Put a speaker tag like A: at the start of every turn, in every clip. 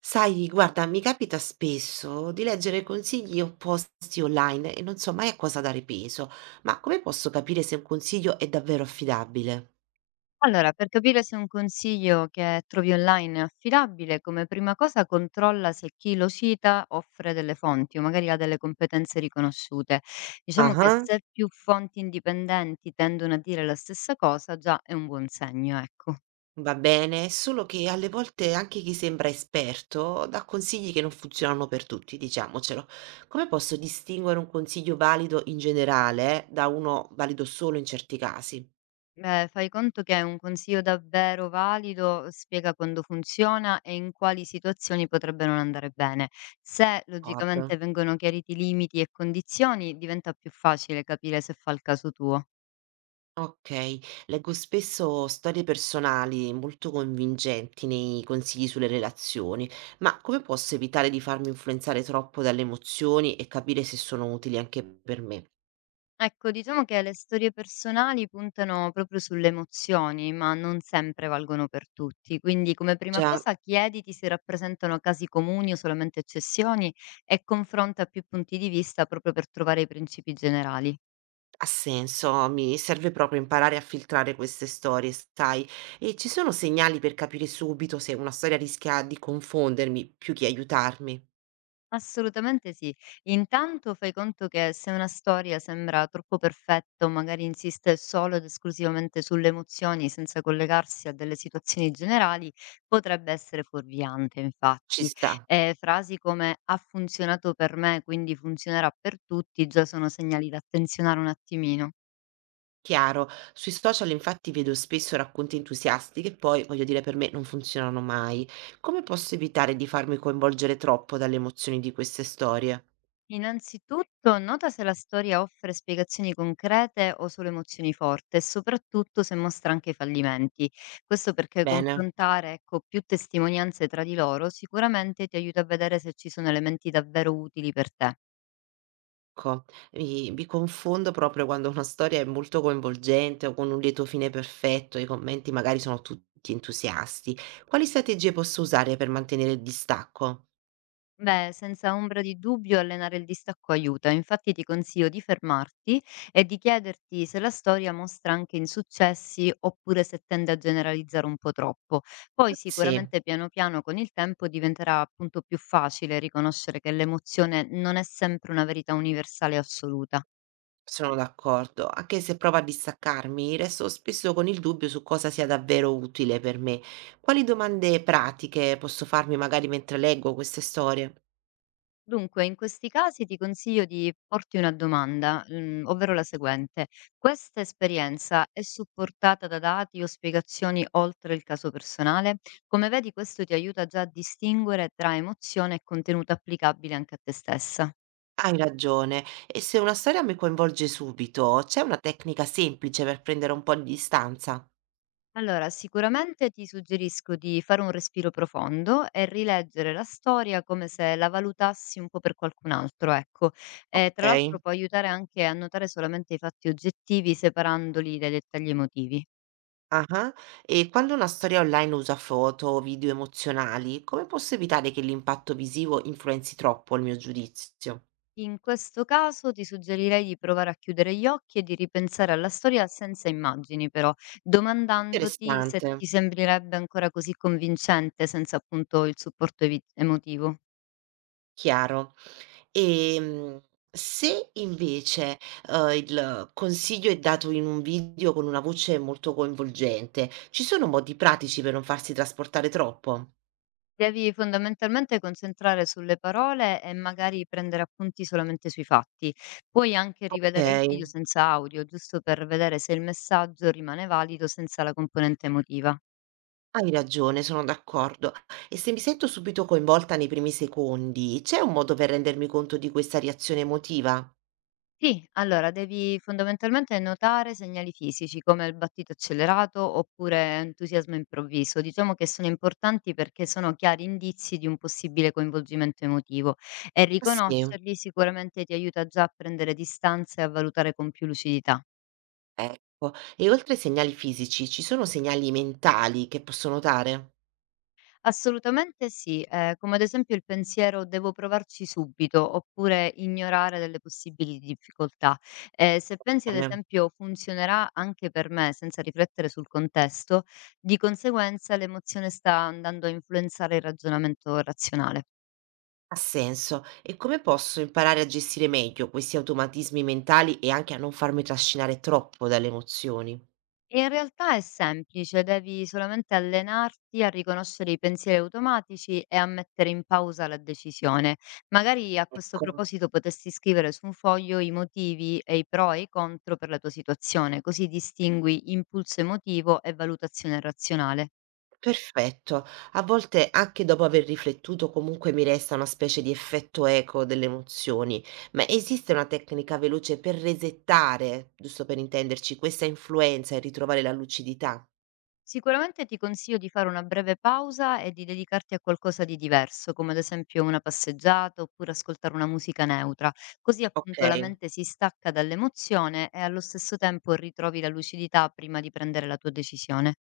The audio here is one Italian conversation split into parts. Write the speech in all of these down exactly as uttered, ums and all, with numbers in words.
A: Sai, guarda, mi capita spesso di leggere consigli opposti online e non so mai a cosa dare peso, ma come posso capire se un consiglio è davvero affidabile?
B: Allora, per capire se un consiglio che trovi online è affidabile, come prima cosa controlla se chi lo cita offre delle fonti o magari ha delle competenze riconosciute. Diciamo che
A: Ah,
B: se più fonti indipendenti tendono a dire la stessa cosa, già è un buon segno, ecco.
A: va bene, solo che alle volte anche chi sembra esperto dà consigli che non funzionano per tutti, diciamocelo. Come posso distinguere un consiglio valido in generale da uno valido solo in certi casi?
B: Beh, fai conto che un consiglio davvero valido spiega quando funziona e in quali situazioni potrebbe non andare bene. Se
A: D'accordo.
B: logicamente vengono chiariti limiti e condizioni, diventa più facile capire se fa il caso tuo.
A: Okay. Leggo spesso storie personali molto convincenti nei consigli sulle relazioni, ma come posso evitare di farmi influenzare troppo dalle emozioni e capire se sono utili anche per me?
B: Ecco, diciamo che le storie personali puntano proprio sulle emozioni, ma non sempre valgono per tutti. Quindi, come prima
A: Già,
B: cosa, chiediti se rappresentano casi comuni o solamente eccezioni e confronta più punti di vista proprio per trovare i principi generali.
A: ha senso, mi serve proprio imparare a filtrare queste storie, sai? E ci sono segnali per capire subito se una storia rischia di confondermi più che aiutarmi?
B: Assolutamente sì. Intanto fai conto che se una storia sembra troppo perfetta o magari insiste solo ed esclusivamente sulle emozioni senza collegarsi a delle situazioni generali, potrebbe essere fuorviante,
A: Ci
B: infatti.
A: sta.
B: Eh, frasi come ha funzionato per me, quindi funzionerà per tutti, già sono segnali da attenzionare un attimino.
A: Chiaro. Sui social infatti vedo spesso racconti entusiasti che poi, voglio dire, per me non funzionano mai. Come posso evitare di farmi coinvolgere troppo dalle emozioni di queste storie?
B: Innanzitutto, nota se la storia offre spiegazioni concrete o solo emozioni forti e soprattutto se mostra anche i fallimenti. Questo perché
A: Bene,
B: confrontare, ecco, più testimonianze tra di loro sicuramente ti aiuta a vedere se ci sono elementi davvero utili per te.
A: ecco, mi, mi confondo proprio quando una storia è molto coinvolgente o con un lieto fine perfetto, i commenti magari sono tutti entusiasti. Quali strategie posso usare per mantenere il distacco?
B: Beh, senza ombra di dubbio allenare il distacco aiuta, infatti ti consiglio di fermarti e di chiederti se la storia mostra anche insuccessi oppure se tende a generalizzare un po' troppo. Poi
A: Sì.
B: sicuramente piano piano con il tempo diventerà appunto più facile riconoscere che l'emozione non è sempre una verità universale e assoluta.
A: Sono d'accordo, anche se provo a distaccarmi, resto spesso con il dubbio su cosa sia davvero utile per me. Quali domande pratiche posso farmi magari mentre leggo queste storie?
B: Dunque, in questi casi ti consiglio di porti una domanda, mhmm, ovvero la seguente: "Questa esperienza è supportata da dati o spiegazioni oltre il caso personale?" Come vedi questo ti aiuta già a distinguere tra emozione e contenuto applicabile anche a te stessa.
A: Hai ragione, e se una storia mi coinvolge subito, c'è una tecnica semplice per prendere un po' di distanza?
B: Allora, sicuramente ti suggerisco di fare un respiro profondo e rileggere la storia come se la valutassi un po' per qualcun altro, ecco. E
A: Ok.
B: tra l'altro può aiutare anche a notare solamente i fatti oggettivi separandoli dai dettagli emotivi.
A: Ah, e quando una storia online usa foto o video emozionali, come posso evitare che l'impatto visivo influenzi troppo il mio giudizio?
B: In questo caso ti suggerirei di provare a chiudere gli occhi e di ripensare alla storia senza immagini, però, domandandoti se
A: Interessante,
B: ti sembrerebbe ancora così convincente senza appunto il supporto evi- emotivo.
A: chiaro. Ehm, Se invece, uhm, il consiglio è dato in un video con una voce molto coinvolgente, ci sono modi pratici per non farsi trasportare troppo?
B: Devi fondamentalmente concentrare sulle parole e magari prendere appunti solamente sui fatti. Puoi anche rivedere il
A: Okay,
B: video senza audio, giusto per vedere se il messaggio rimane valido senza la componente emotiva.
A: hai ragione, sono d'accordo. E se mi sento subito coinvolta nei primi secondi, c'è un modo per rendermi conto di questa reazione emotiva?
B: Sì, allora devi fondamentalmente notare segnali fisici come il battito accelerato oppure entusiasmo improvviso. Diciamo che sono importanti perché sono chiari indizi di un possibile coinvolgimento emotivo e
A: Ah sì?
B: riconoscerli sicuramente ti aiuta già a prendere distanza e a valutare con più lucidità.
A: Ecco. E oltre ai segnali fisici, ci sono segnali mentali che posso notare?
B: Assolutamente sì, ehm, come ad esempio il pensiero: "Devo provarci subito", oppure ignorare delle possibili difficoltà. Ehm, se pensi ad
A: Bene.
B: esempio: "Funzionerà anche per me", senza riflettere sul contesto, di conseguenza l'emozione sta andando a influenzare il ragionamento razionale.
A: Ha senso. E come posso imparare a gestire meglio questi automatismi mentali e anche a non farmi trascinare troppo dalle emozioni?
B: E in realtà è semplice, devi solamente allenarti a riconoscere i pensieri automatici e a mettere in pausa la decisione. Magari a questo
A: Ecco,
B: proposito potresti scrivere su un foglio i motivi e i pro e i contro per la tua situazione, così distingui impulso emotivo e valutazione razionale.
A: perfetto. A volte, anche dopo aver riflettuto, comunque mi resta una specie di effetto eco delle emozioni. Ma esiste una tecnica veloce per resettare, giusto per intenderci, questa influenza e ritrovare la lucidità?
B: Sicuramente ti consiglio di fare una breve pausa e di dedicarti a qualcosa di diverso, come ad esempio una passeggiata oppure ascoltare una musica neutra, così
A: Ok.
B: appunto la mente si stacca dall'emozione e allo stesso tempo ritrovi la lucidità prima di prendere la tua decisione.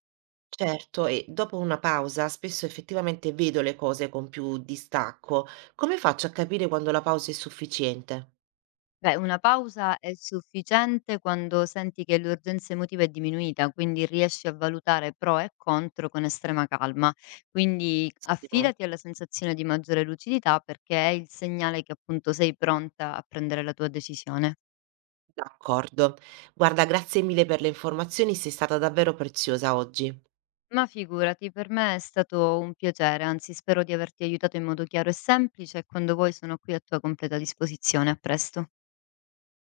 A: Certo, e dopo una pausa spesso effettivamente vedo le cose con più distacco. Come faccio a capire quando la pausa è sufficiente?
B: Beh, una pausa è sufficiente quando senti che l'urgenza emotiva è diminuita, quindi riesci a valutare pro e contro con estrema calma. Quindi
A: Benissimo,
B: affidati alla sensazione di maggiore lucidità perché è il segnale che appunto sei pronta a prendere la tua decisione.
A: d'accordo. Guarda, grazie mille per le informazioni, sei stata davvero preziosa oggi.
B: Ma figurati, per me è stato un piacere, anzi spero di averti aiutato in modo chiaro e semplice e quando vuoi sono qui a tua completa disposizione. A presto.